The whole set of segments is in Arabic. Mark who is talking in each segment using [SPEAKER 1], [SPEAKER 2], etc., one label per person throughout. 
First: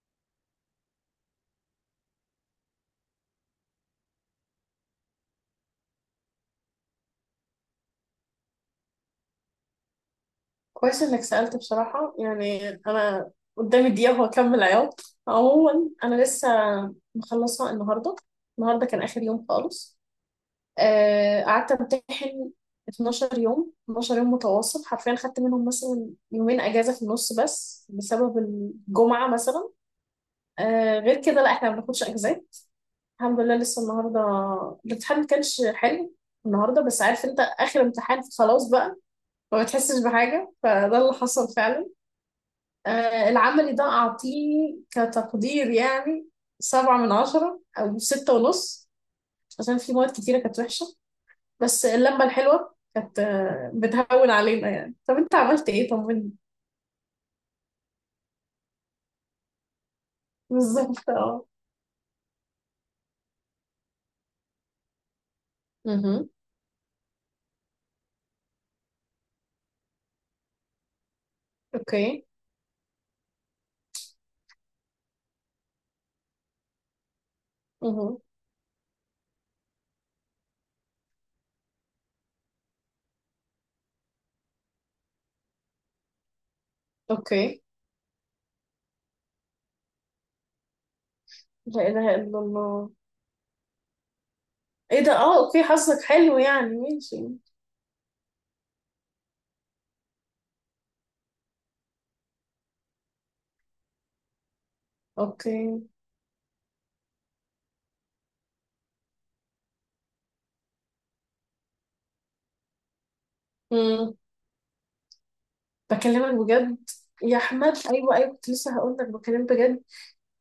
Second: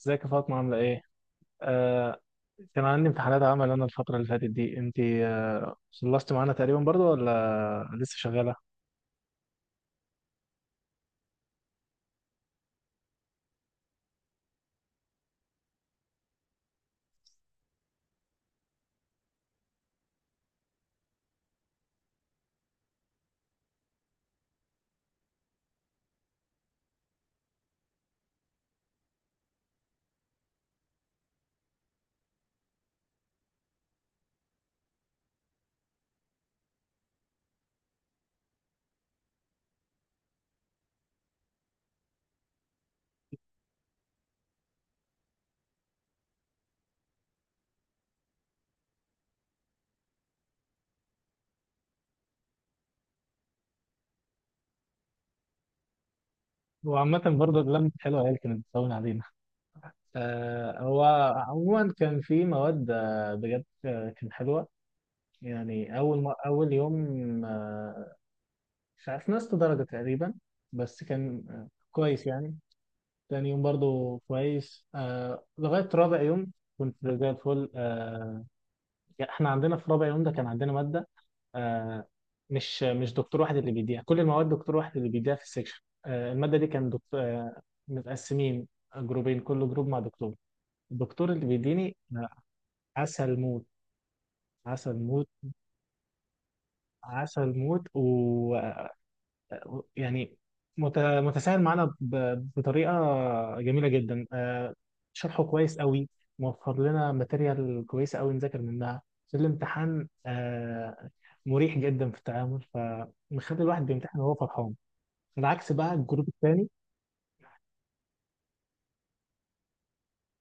[SPEAKER 1] ازيك يا فاطمة، عاملة ايه؟ آه كان عندي امتحانات. عمل انا الفترة اللي فاتت دي. انت خلصتي معانا تقريبا برضو، ولا لسه شغالة؟
[SPEAKER 2] كويس انك سألت بصراحة، يعني انا قدامي دقيقة وهكمل عياط. عموما انا لسه مخلصة النهاردة. النهاردة كان اخر يوم خالص. قعدت امتحن 12 يوم، 12 يوم متواصل حرفيا. خدت منهم مثلا يومين اجازة في النص بس بسبب الجمعة مثلا. غير كده لا، احنا ما بناخدش اجازات. الحمد لله. لسه النهاردة الامتحان ما كانش حلو. النهارده بس، عارف انت؟ اخر امتحان، خلاص بقى ما بتحسش بحاجه، فده اللي حصل فعلا. العملي ده أعطيه كتقدير يعني سبعة من عشرة أو ستة ونص، عشان في مواد كتيرة كانت وحشة. بس اللمة الحلوة كانت، بتهون علينا يعني. طب أنت عملت إيه؟ طمني.
[SPEAKER 1] وعامة برضو اللمة حلوة هي اللي كانت بتطول علينا. هو
[SPEAKER 2] بالظبط، أه.
[SPEAKER 1] عموما كان في مواد بجد كانت حلوة. يعني
[SPEAKER 2] مهم.
[SPEAKER 1] أول يوم، مش عارف، نقصت درجة تقريبا، بس كان
[SPEAKER 2] أوكي.
[SPEAKER 1] كويس يعني. تاني يوم برضو كويس لغاية رابع يوم كنت زي الفل
[SPEAKER 2] مهم.
[SPEAKER 1] يعني. احنا عندنا في رابع يوم ده كان عندنا مادة، آه، مش دكتور واحد اللي بيديها كل المواد، دكتور واحد اللي بيديها في السكشن. المادة دي كان دكتور
[SPEAKER 2] أوكي.
[SPEAKER 1] متقسمين جروبين، كل جروب مع دكتور. الدكتور اللي
[SPEAKER 2] لا
[SPEAKER 1] بيديني
[SPEAKER 2] إله إلا الله.
[SPEAKER 1] عسل موت. عسل
[SPEAKER 2] إيه ده؟
[SPEAKER 1] موت.
[SPEAKER 2] أه، أوكي. حظك حلو يعني، ماشي.
[SPEAKER 1] عسل موت. ويعني متساهل معانا بطريقة جميلة جدا، شرحه كويس
[SPEAKER 2] أوكي.
[SPEAKER 1] قوي، موفر لنا ماتيريال كويسة قوي نذاكر منها في الامتحان، مريح جدا في التعامل، فمخلي الواحد
[SPEAKER 2] مم.
[SPEAKER 1] بيمتحن وهو فرحان. العكس بقى الجروب
[SPEAKER 2] بكلمك
[SPEAKER 1] الثاني،
[SPEAKER 2] بجد يا أحمد. أيوه، أيوه، كنت لسه هقول لك، بكلمك بجد.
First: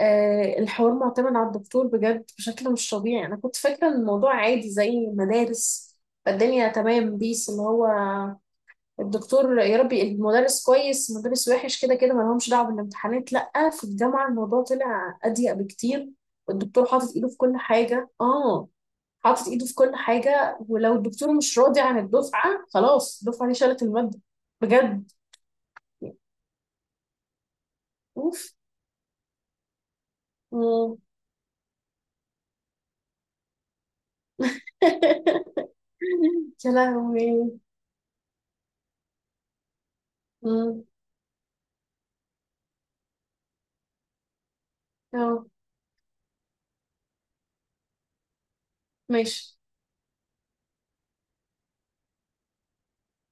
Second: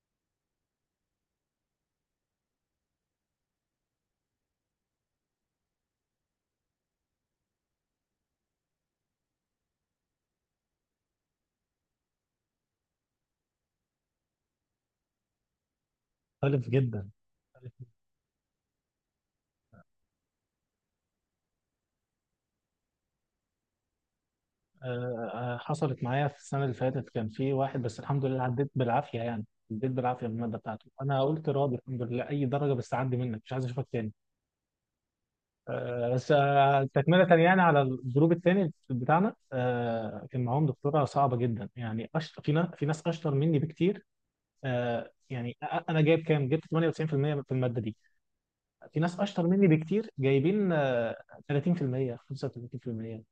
[SPEAKER 2] الحوار معتمد على الدكتور بجد بشكل مش طبيعي. انا كنت فاكره ان الموضوع عادي زي مدارس الدنيا تمام، بيس اللي هو الدكتور. يا ربي، المدرس كويس المدرس وحش، كده كده ما لهمش دعوه بالامتحانات. لا، في الجامعه الموضوع طلع اضيق بكتير.
[SPEAKER 1] مختلف
[SPEAKER 2] والدكتور
[SPEAKER 1] جدا،
[SPEAKER 2] حاطط ايده في كل
[SPEAKER 1] مختلف جداً.
[SPEAKER 2] حاجه، اه. حاطط ايده في كل حاجه، ولو الدكتور مش راضي عن الدفعه خلاص، الدفعه دي شالت الماده بجد.
[SPEAKER 1] حصلت معايا في السنة اللي فاتت، كان في واحد بس الحمد
[SPEAKER 2] اوف.
[SPEAKER 1] لله عديت بالعافية يعني. عديت بالعافية من المادة بتاعته.
[SPEAKER 2] مم.
[SPEAKER 1] أنا قلت راضي الحمد لله أي درجة، بس عدي منك، مش عايز أشوفك تاني. بس
[SPEAKER 2] يا
[SPEAKER 1] تكملة
[SPEAKER 2] لهوي.
[SPEAKER 1] يعني على الجروب الثاني بتاعنا، كان معاهم
[SPEAKER 2] مم.
[SPEAKER 1] دكتورة صعبة جدا، يعني أشطر. في ناس أشطر مني بكتير.
[SPEAKER 2] اه،
[SPEAKER 1] يعني أنا جايب كام؟ جبت 98% في المية في المادة دي. في ناس أشطر
[SPEAKER 2] ماشي.
[SPEAKER 1] مني بكتير جايبين، 30% 35%.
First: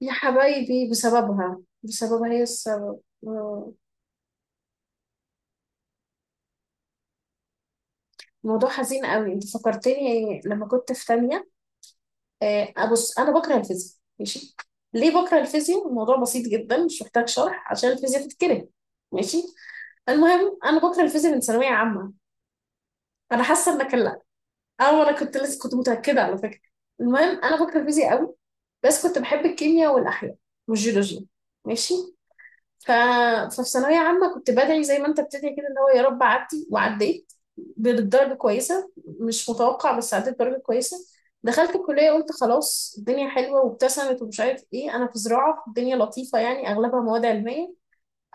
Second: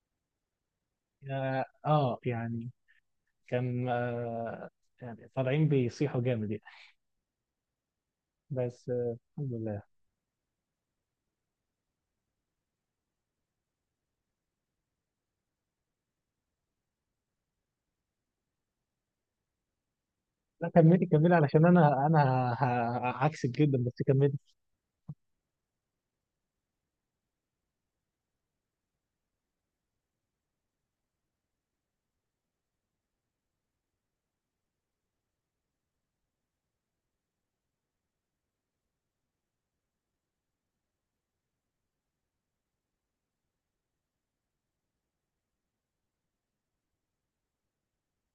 [SPEAKER 2] يا حبايبي، بسببها بسببها هي
[SPEAKER 1] يعني
[SPEAKER 2] السبب. آه،
[SPEAKER 1] كان يعني طالعين بيصيحوا جامد يعني.
[SPEAKER 2] موضوع
[SPEAKER 1] بس
[SPEAKER 2] حزين قوي.
[SPEAKER 1] الحمد
[SPEAKER 2] انت
[SPEAKER 1] لله.
[SPEAKER 2] فكرتني لما كنت في تانية. ابص، انا بكره الفيزياء ماشي. ليه بكره الفيزياء؟ الموضوع بسيط جدا، مش محتاج شرح عشان الفيزياء تتكره، ماشي. المهم
[SPEAKER 1] لا،
[SPEAKER 2] انا بكره
[SPEAKER 1] كملي كملي
[SPEAKER 2] الفيزياء من
[SPEAKER 1] علشان
[SPEAKER 2] ثانوية
[SPEAKER 1] انا
[SPEAKER 2] عامة. انا
[SPEAKER 1] عكسك
[SPEAKER 2] حاسة
[SPEAKER 1] جدا،
[SPEAKER 2] انك
[SPEAKER 1] بس
[SPEAKER 2] لا،
[SPEAKER 1] كملي.
[SPEAKER 2] او انا كنت لسه كنت متأكدة على فكرة. المهم انا بكره الفيزياء قوي، بس كنت بحب الكيمياء والاحياء والجيولوجيا، ماشي. ف... ففي ثانوية عامة كنت بدعي زي ما انت بتدعي كده، اللي هو يا رب عدي. وعديت بدرجة كويسة مش متوقع، بس عديت بدرجة كويسة. دخلت الكلية قلت خلاص الدنيا حلوة، وابتسمت ومش عارف ايه. انا في زراعة الدنيا لطيفة يعني، اغلبها مواد علمية.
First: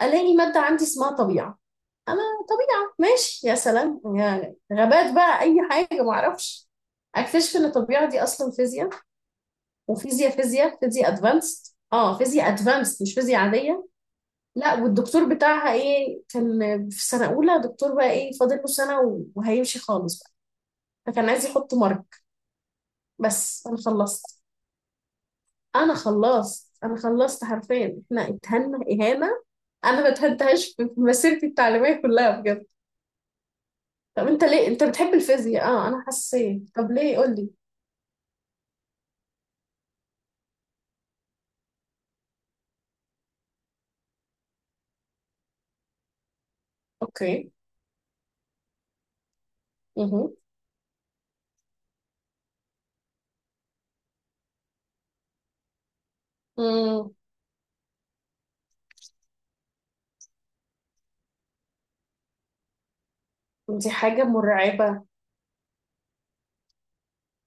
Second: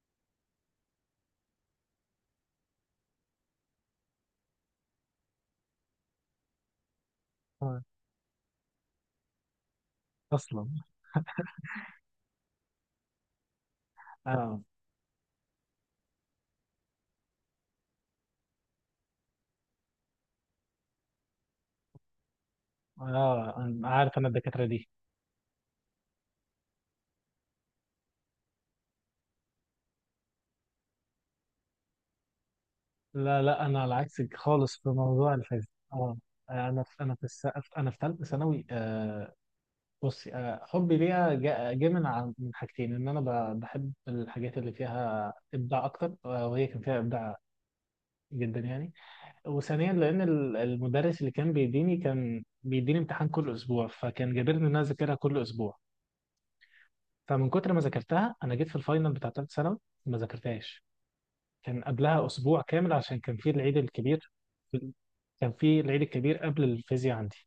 [SPEAKER 2] الاقي مادة عندي اسمها طبيعة. انا، طبيعة ماشي يا سلام يعني، غابات بقى اي حاجة معرفش. اكتشف ان
[SPEAKER 1] آه
[SPEAKER 2] الطبيعة دي اصلا فيزياء. وفيزياء
[SPEAKER 1] اصلا
[SPEAKER 2] فيزياء فيزياء ادفانسد. اه، فيزياء ادفانسد مش فيزياء عادية.
[SPEAKER 1] اه
[SPEAKER 2] لا، والدكتور بتاعها ايه، كان في سنة أولى دكتور بقى ايه فاضل له سنة وهيمشي خالص بقى، فكان عايز يحط مرك.
[SPEAKER 1] اه
[SPEAKER 2] بس أنا
[SPEAKER 1] أنا عارف انا
[SPEAKER 2] خلصت.
[SPEAKER 1] الدكاتره دي.
[SPEAKER 2] أنا خلصت حرفيا، احنا اتهنا إهانة. أنا ما اتهنتهاش في مسيرتي التعليمية كلها بجد.
[SPEAKER 1] لا لا، انا على
[SPEAKER 2] طب
[SPEAKER 1] عكسك
[SPEAKER 2] أنت ليه
[SPEAKER 1] خالص
[SPEAKER 2] أنت
[SPEAKER 1] في
[SPEAKER 2] بتحب
[SPEAKER 1] موضوع
[SPEAKER 2] الفيزياء؟
[SPEAKER 1] الفيزياء.
[SPEAKER 2] اه، أنا
[SPEAKER 1] اه
[SPEAKER 2] حسيت،
[SPEAKER 1] انا
[SPEAKER 2] طب
[SPEAKER 1] في انا
[SPEAKER 2] ليه
[SPEAKER 1] في
[SPEAKER 2] قول
[SPEAKER 1] الس...
[SPEAKER 2] لي.
[SPEAKER 1] انا في ثالثه ثانوي. بصي، حبي ليها جه من من حاجتين: ان انا بحب الحاجات اللي فيها ابداع اكتر، وهي كان فيها ابداع
[SPEAKER 2] أوكي.
[SPEAKER 1] جدا يعني. وثانيا
[SPEAKER 2] مه.
[SPEAKER 1] لان المدرس اللي كان بيديني كان بيديني امتحان كل اسبوع، فكان جابرني ان انا اذاكرها كل اسبوع.
[SPEAKER 2] مم.
[SPEAKER 1] فمن كتر ما ذاكرتها، انا جيت في الفاينل بتاع ثالث ثانوي ما ذاكرتهاش. كان قبلها اسبوع كامل عشان كان في العيد
[SPEAKER 2] دي حاجة
[SPEAKER 1] الكبير.
[SPEAKER 2] مرعبة.
[SPEAKER 1] كان في العيد الكبير قبل الفيزياء عندي،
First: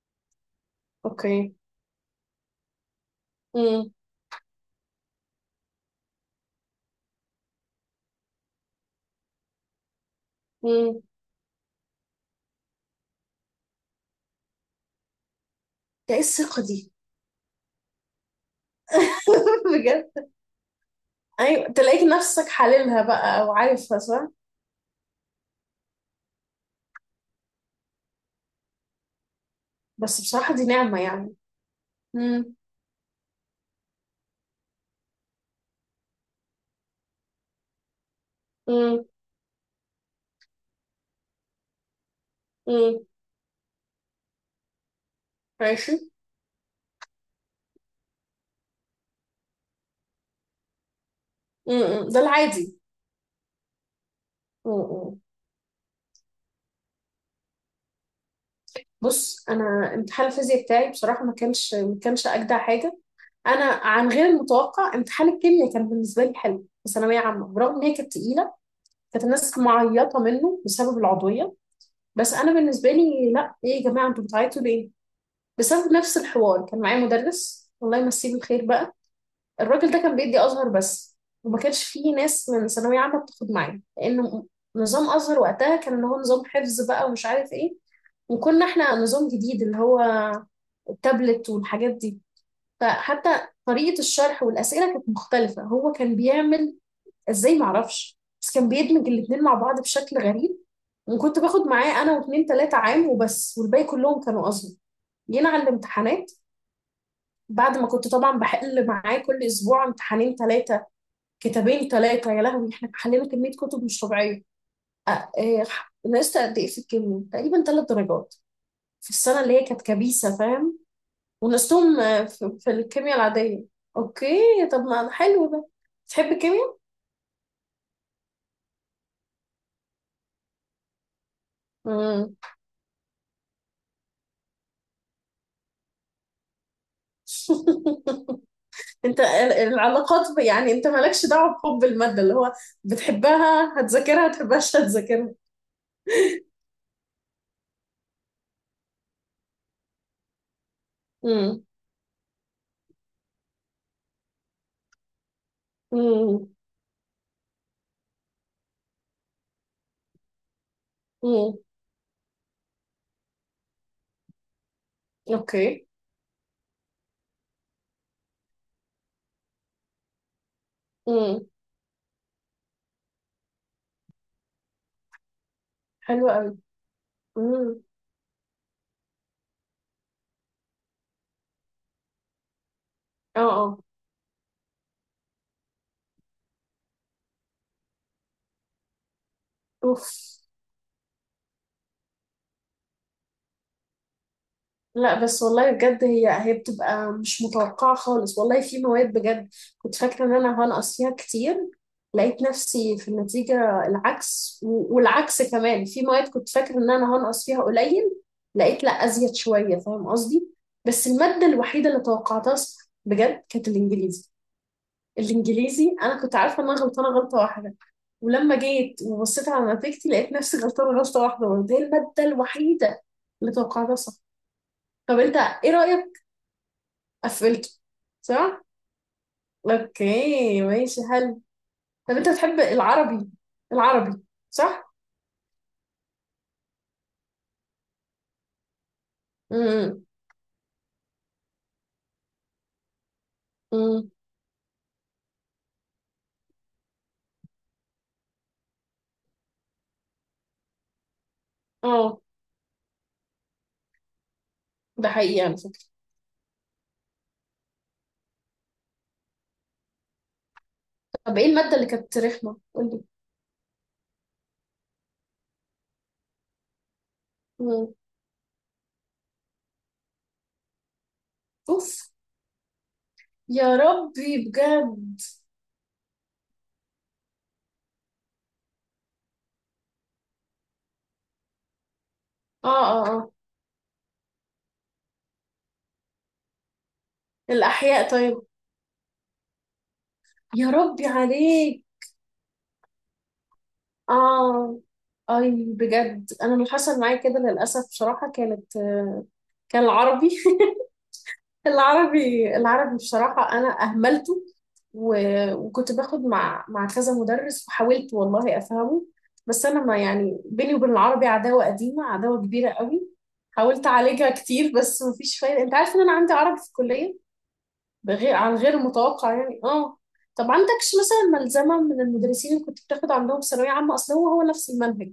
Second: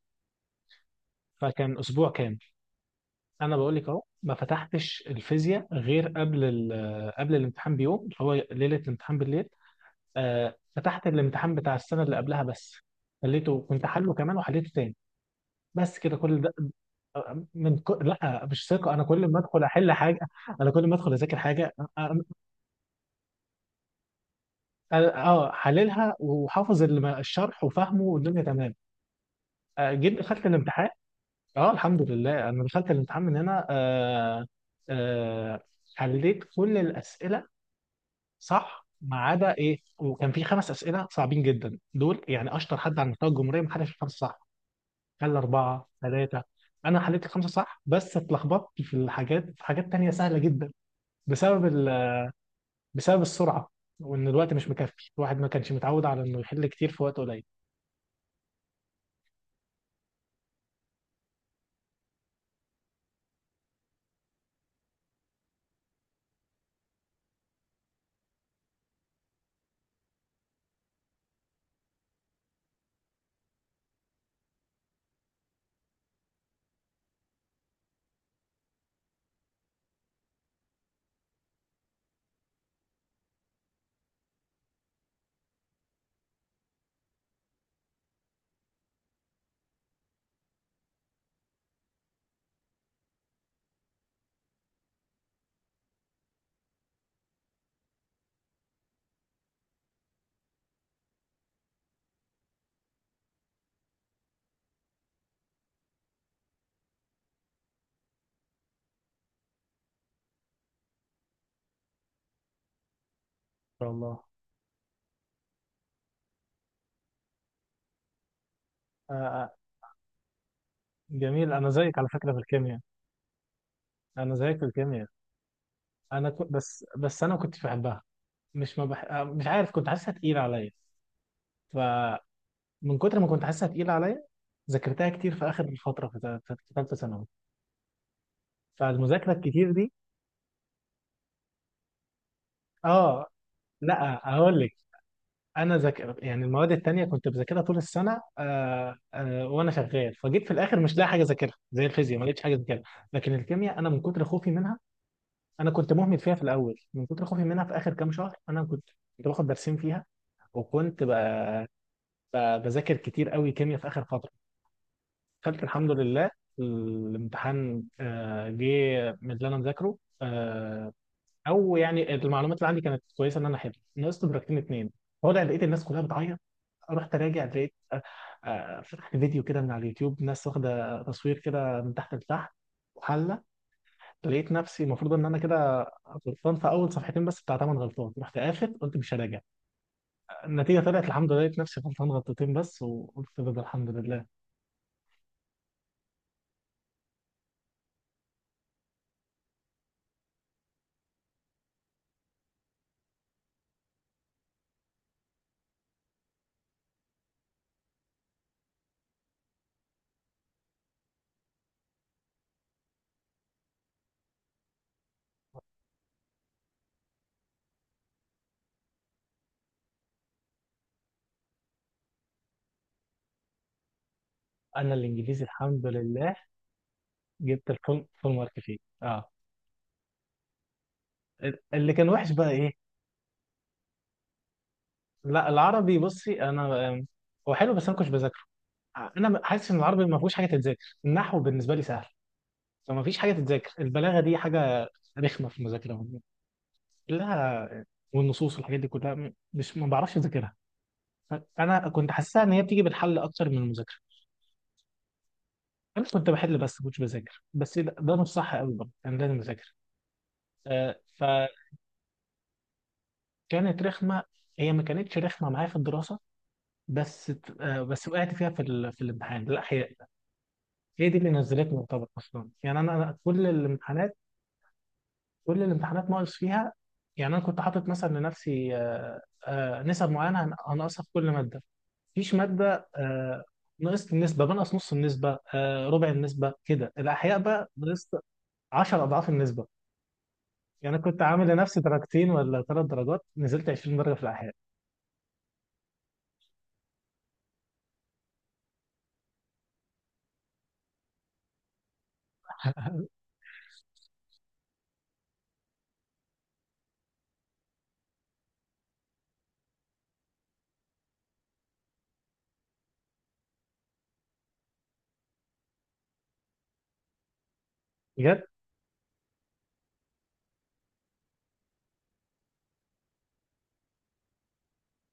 [SPEAKER 2] أوكي.
[SPEAKER 1] فكان اسبوع كامل. انا بقول لك
[SPEAKER 2] مم.
[SPEAKER 1] اهو، ما فتحتش الفيزياء غير قبل قبل الامتحان بيوم، اللي هو ليله الامتحان بالليل.
[SPEAKER 2] مم.
[SPEAKER 1] فتحت الامتحان بتاع السنه اللي قبلها بس، خليته كنت حله كمان وحليته تاني. بس
[SPEAKER 2] ده
[SPEAKER 1] كده
[SPEAKER 2] ايه
[SPEAKER 1] كل ده.
[SPEAKER 2] الثقة دي؟
[SPEAKER 1] لا، مش ثقه، انا كل ما ادخل احل
[SPEAKER 2] بجد.
[SPEAKER 1] حاجه. انا كل ما ادخل اذاكر
[SPEAKER 2] ايوه،
[SPEAKER 1] حاجه
[SPEAKER 2] تلاقيك نفسك حللها بقى او عارفها صح.
[SPEAKER 1] حللها، وحافظ الشرح وفاهمه والدنيا تمام. جيت
[SPEAKER 2] بس
[SPEAKER 1] دخلت
[SPEAKER 2] بصراحة دي
[SPEAKER 1] الامتحان.
[SPEAKER 2] نعمة يعني.
[SPEAKER 1] اه الحمد لله،
[SPEAKER 2] امم.
[SPEAKER 1] انا دخلت الامتحان من هنا. آه حليت كل الاسئله صح
[SPEAKER 2] امم.
[SPEAKER 1] ما عدا ايه، وكان في خمس اسئله صعبين جدا دول، يعني اشطر حد
[SPEAKER 2] امم.
[SPEAKER 1] على مستوى الجمهوريه ما حدش الخمسه صح. خلى أربعة
[SPEAKER 2] ماشي.
[SPEAKER 1] ثلاثة. أنا حليت الخمسة صح، بس اتلخبطت في الحاجات، في حاجات تانية سهلة جدا، بسبب
[SPEAKER 2] امم، ده
[SPEAKER 1] ال...
[SPEAKER 2] العادي.
[SPEAKER 1] بسبب السرعة، وإن الوقت مش مكفي،
[SPEAKER 2] امم.
[SPEAKER 1] الواحد ما كانش متعود على إنه يحل كتير في وقت قليل. إن
[SPEAKER 2] بص، انا امتحان الفيزياء بتاعي بصراحة ما كانش اجدع حاجة. انا عن غير المتوقع امتحان الكيمياء كان بالنسبة لي حلو في ثانوية عامة، برغم ان هي كانت تقيلة. كانت الناس معيطة منه بسبب العضوية، بس انا بالنسبة لي لا. ايه يا جماعة، انتوا بتعيطوا ليه؟ بسبب نفس الحوار، كان معايا مدرس الله يمسيه بالخير بقى. الراجل ده كان بيدي ازهر بس، وما كانش فيه ناس من ثانويه عامه بتاخد معاه، لانه نظام ازهر وقتها كان اللي هو نظام حفظ بقى ومش عارف ايه. وكنا احنا نظام جديد، اللي هو التابلت والحاجات دي. فحتى طريقه الشرح والاسئله كانت مختلفه، هو كان بيعمل ازاي معرفش، بس كان بيدمج الاتنين مع بعض بشكل غريب. وكنت باخد معاه انا واتنين تلاته عام وبس، والباقي كلهم كانوا ازهر. جينا على الامتحانات، بعد ما كنت طبعا بحل معاه كل اسبوع امتحانين ثلاثه، كتابين ثلاثة. يا لهوي، احنا حلينا كمية كتب
[SPEAKER 1] شاء
[SPEAKER 2] مش
[SPEAKER 1] الله.
[SPEAKER 2] طبيعية. أ- آه، نقصت قد ايه في الكيمياء؟ تقريبا ثلاث درجات، في
[SPEAKER 1] آه
[SPEAKER 2] السنة
[SPEAKER 1] آه،
[SPEAKER 2] اللي هي كانت كبيسة، فاهم؟
[SPEAKER 1] جميل، أنا زيك
[SPEAKER 2] ونقصتهم
[SPEAKER 1] على فكرة في
[SPEAKER 2] في
[SPEAKER 1] الكيمياء.
[SPEAKER 2] الكيمياء العادية.
[SPEAKER 1] أنا زيك في
[SPEAKER 2] اوكي، طب
[SPEAKER 1] الكيمياء.
[SPEAKER 2] ما حلو ده.
[SPEAKER 1] أنا
[SPEAKER 2] تحب
[SPEAKER 1] كنت
[SPEAKER 2] الكيمياء؟
[SPEAKER 1] بس، أنا ما كنتش بحبها. مش ما بح... آه، مش عارف، كنت حاسسها تقيلة عليا.
[SPEAKER 2] مم.
[SPEAKER 1] فمن كتر ما كنت حاسسها تقيلة عليا، ذاكرتها كتير في آخر الفترة في ثالثة ثانوي،
[SPEAKER 2] انت
[SPEAKER 1] فالمذاكرة
[SPEAKER 2] ال-
[SPEAKER 1] الكتير دي.
[SPEAKER 2] العلاقات يعني انت مالكش دعوة بحب المادة، اللي هو
[SPEAKER 1] اه
[SPEAKER 2] بتحبها
[SPEAKER 1] لا،
[SPEAKER 2] هتذاكرها،
[SPEAKER 1] هقول لك:
[SPEAKER 2] تحبهاش هتذاكرها.
[SPEAKER 1] انا ذاكر، يعني المواد التانية كنت بذاكرها طول السنه وانا شغال، فجيت في الاخر مش لاقي حاجه اذاكرها،
[SPEAKER 2] امم.
[SPEAKER 1] زي الفيزياء ما لقيتش حاجه اذاكرها. لكن الكيمياء انا من كتر خوفي منها، انا كنت مهمل فيها في
[SPEAKER 2] امم.
[SPEAKER 1] الاول من كتر خوفي منها. في اخر كام شهر انا كنت، كنت باخد درسين فيها، وكنت
[SPEAKER 2] امم.
[SPEAKER 1] بذاكر كتير قوي كيمياء في اخر فتره. خدت
[SPEAKER 2] اوكي.
[SPEAKER 1] الحمد لله. الامتحان جه من اللي انا مذاكره، آه
[SPEAKER 2] امم.
[SPEAKER 1] او يعني المعلومات اللي عندي كانت كويسه، ان انا حلو. نقصت درجتين اتنين. طالع لقيت الناس كلها
[SPEAKER 2] حلو
[SPEAKER 1] بتعيط.
[SPEAKER 2] قوي.
[SPEAKER 1] رحت راجع
[SPEAKER 2] امم.
[SPEAKER 1] لقيت، فتحت فيديو كده من على اليوتيوب، ناس واخده تصوير كده من تحت لتحت
[SPEAKER 2] اه.
[SPEAKER 1] وحله.
[SPEAKER 2] اه.
[SPEAKER 1] لقيت نفسي المفروض ان انا كده غلطان في اول صفحتين بس، بتاع تمن غلطات. رحت قافل قلت مش هراجع.
[SPEAKER 2] اوف.
[SPEAKER 1] النتيجه طلعت الحمد لله، لقيت نفسي غلطان غلطتين بس، وقلت ده الحمد لله.
[SPEAKER 2] لا بس والله بجد، هي هي بتبقى مش متوقعة خالص والله. في مواد بجد كنت فاكرة ان انا هنقص فيها كتير، لقيت نفسي في النتيجة العكس. والعكس كمان، في مواد كنت فاكرة ان انا هنقص فيها قليل لقيت لا، ازيد شوية، فاهم قصدي؟ بس المادة الوحيدة اللي توقعتها صح بجد كانت الانجليزي. الانجليزي انا كنت عارفة ان انا غلطانة غلطة واحدة، ولما جيت وبصيت على نتيجتي لقيت نفسي غلطانة غلطة واحدة برضه. هي المادة الوحيدة اللي توقعتها صح.
[SPEAKER 1] انا
[SPEAKER 2] طب انت
[SPEAKER 1] الانجليزي
[SPEAKER 2] ايه
[SPEAKER 1] الحمد
[SPEAKER 2] رأيك؟
[SPEAKER 1] لله جبت
[SPEAKER 2] قفلته،
[SPEAKER 1] الفول، فول مارك
[SPEAKER 2] صح؟
[SPEAKER 1] فيه. اه،
[SPEAKER 2] اوكي، ماشي، حلو.
[SPEAKER 1] اللي كان
[SPEAKER 2] طب انت
[SPEAKER 1] وحش بقى
[SPEAKER 2] بتحب
[SPEAKER 1] ايه؟
[SPEAKER 2] العربي، العربي صح؟
[SPEAKER 1] لا، العربي بصي، انا هو حلو بس انا ما كنتش بذاكره. انا حاسس ان العربي
[SPEAKER 2] امم.
[SPEAKER 1] ما فيهوش حاجه تتذاكر، النحو بالنسبه لي سهل، فما فيش حاجه تتذاكر.
[SPEAKER 2] امم.
[SPEAKER 1] البلاغه دي حاجه رخمه في المذاكره كلها. والنصوص والحاجات دي كلها مش، ما بعرفش اذاكرها. انا كنت
[SPEAKER 2] اه،
[SPEAKER 1] حاسسها ان هي بتيجي بالحل اكتر من المذاكره.
[SPEAKER 2] ده حقيقي على فكرة.
[SPEAKER 1] انا كنت بحل بس ما كنتش بذاكر، بس ده, مش صح قوي برضه، انا لازم اذاكر. آه،
[SPEAKER 2] طب ايه المادة اللي كانت رخمة؟ قولي.
[SPEAKER 1] فكانت رخمه. هي ما كانتش رخمه معايا في الدراسه، بس
[SPEAKER 2] مم.
[SPEAKER 1] بس وقعت فيها في الامتحان. لا هي، هي دي اللي نزلتني يعتبر
[SPEAKER 2] اوف،
[SPEAKER 1] اصلا. يعني انا كل
[SPEAKER 2] يا
[SPEAKER 1] الامتحانات،
[SPEAKER 2] ربي بجد.
[SPEAKER 1] ناقص فيها. يعني انا كنت حاطط مثلا لنفسي نسب معينه هنقصها في كل ماده. مفيش
[SPEAKER 2] اه.
[SPEAKER 1] ماده
[SPEAKER 2] اه. اه.
[SPEAKER 1] نقصت النسبه، بنقص نص النسبه، ربع النسبه كده. الاحياء بقى
[SPEAKER 2] الأحياء
[SPEAKER 1] نقصت
[SPEAKER 2] طيب.
[SPEAKER 1] 10 اضعاف النسبه.
[SPEAKER 2] يا
[SPEAKER 1] يعني
[SPEAKER 2] ربي
[SPEAKER 1] كنت عامل لنفسي
[SPEAKER 2] عليك.
[SPEAKER 1] درجتين ولا ثلاث درجات، نزلت 20 درجه في الاحياء.
[SPEAKER 2] اه، اي بجد. انا اللي حصل معايا كده للأسف بصراحة كانت، كان العربي. العربي، العربي بصراحة أنا أهملته. وكنت باخد مع كذا مدرس، وحاولت والله أفهمه. بس أنا ما، يعني بيني وبين العربي عداوة قديمة، عداوة كبيرة قوي. حاولت أعالجها كتير بس مفيش فايدة. أنت عارف إن أنا عندي عربي في الكلية؟ بغير،
[SPEAKER 1] بجد،
[SPEAKER 2] عن غير متوقع يعني، آه. طب عندكش مثلا ملزمة من المدرسين اللي كنت بتاخد عندهم ثانوية عامة؟ أصل هو هو نفس المنهج.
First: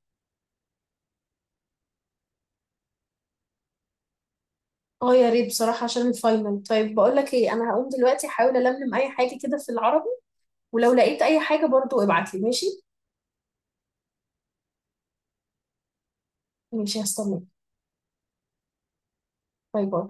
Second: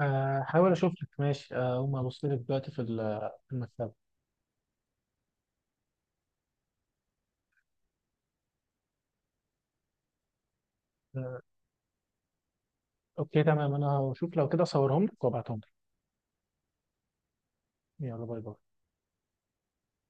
[SPEAKER 1] هحاول اشوف لك ماشي. اقوم ابص لك دلوقتي في المكتبه.
[SPEAKER 2] آه يا ريت بصراحة، عشان الفاينل. طيب بقول لك إيه، أنا هقوم دلوقتي أحاول ألملم أي حاجة كده في العربي، ولو لقيت اي
[SPEAKER 1] آه،
[SPEAKER 2] حاجة برضو ابعتلي ماشي.
[SPEAKER 1] اوكي تمام، انا هشوف لو كده اصورهم لك وابعتهم لك.
[SPEAKER 2] ماشي، هستناك.
[SPEAKER 1] يلا باي باي.
[SPEAKER 2] باي باي.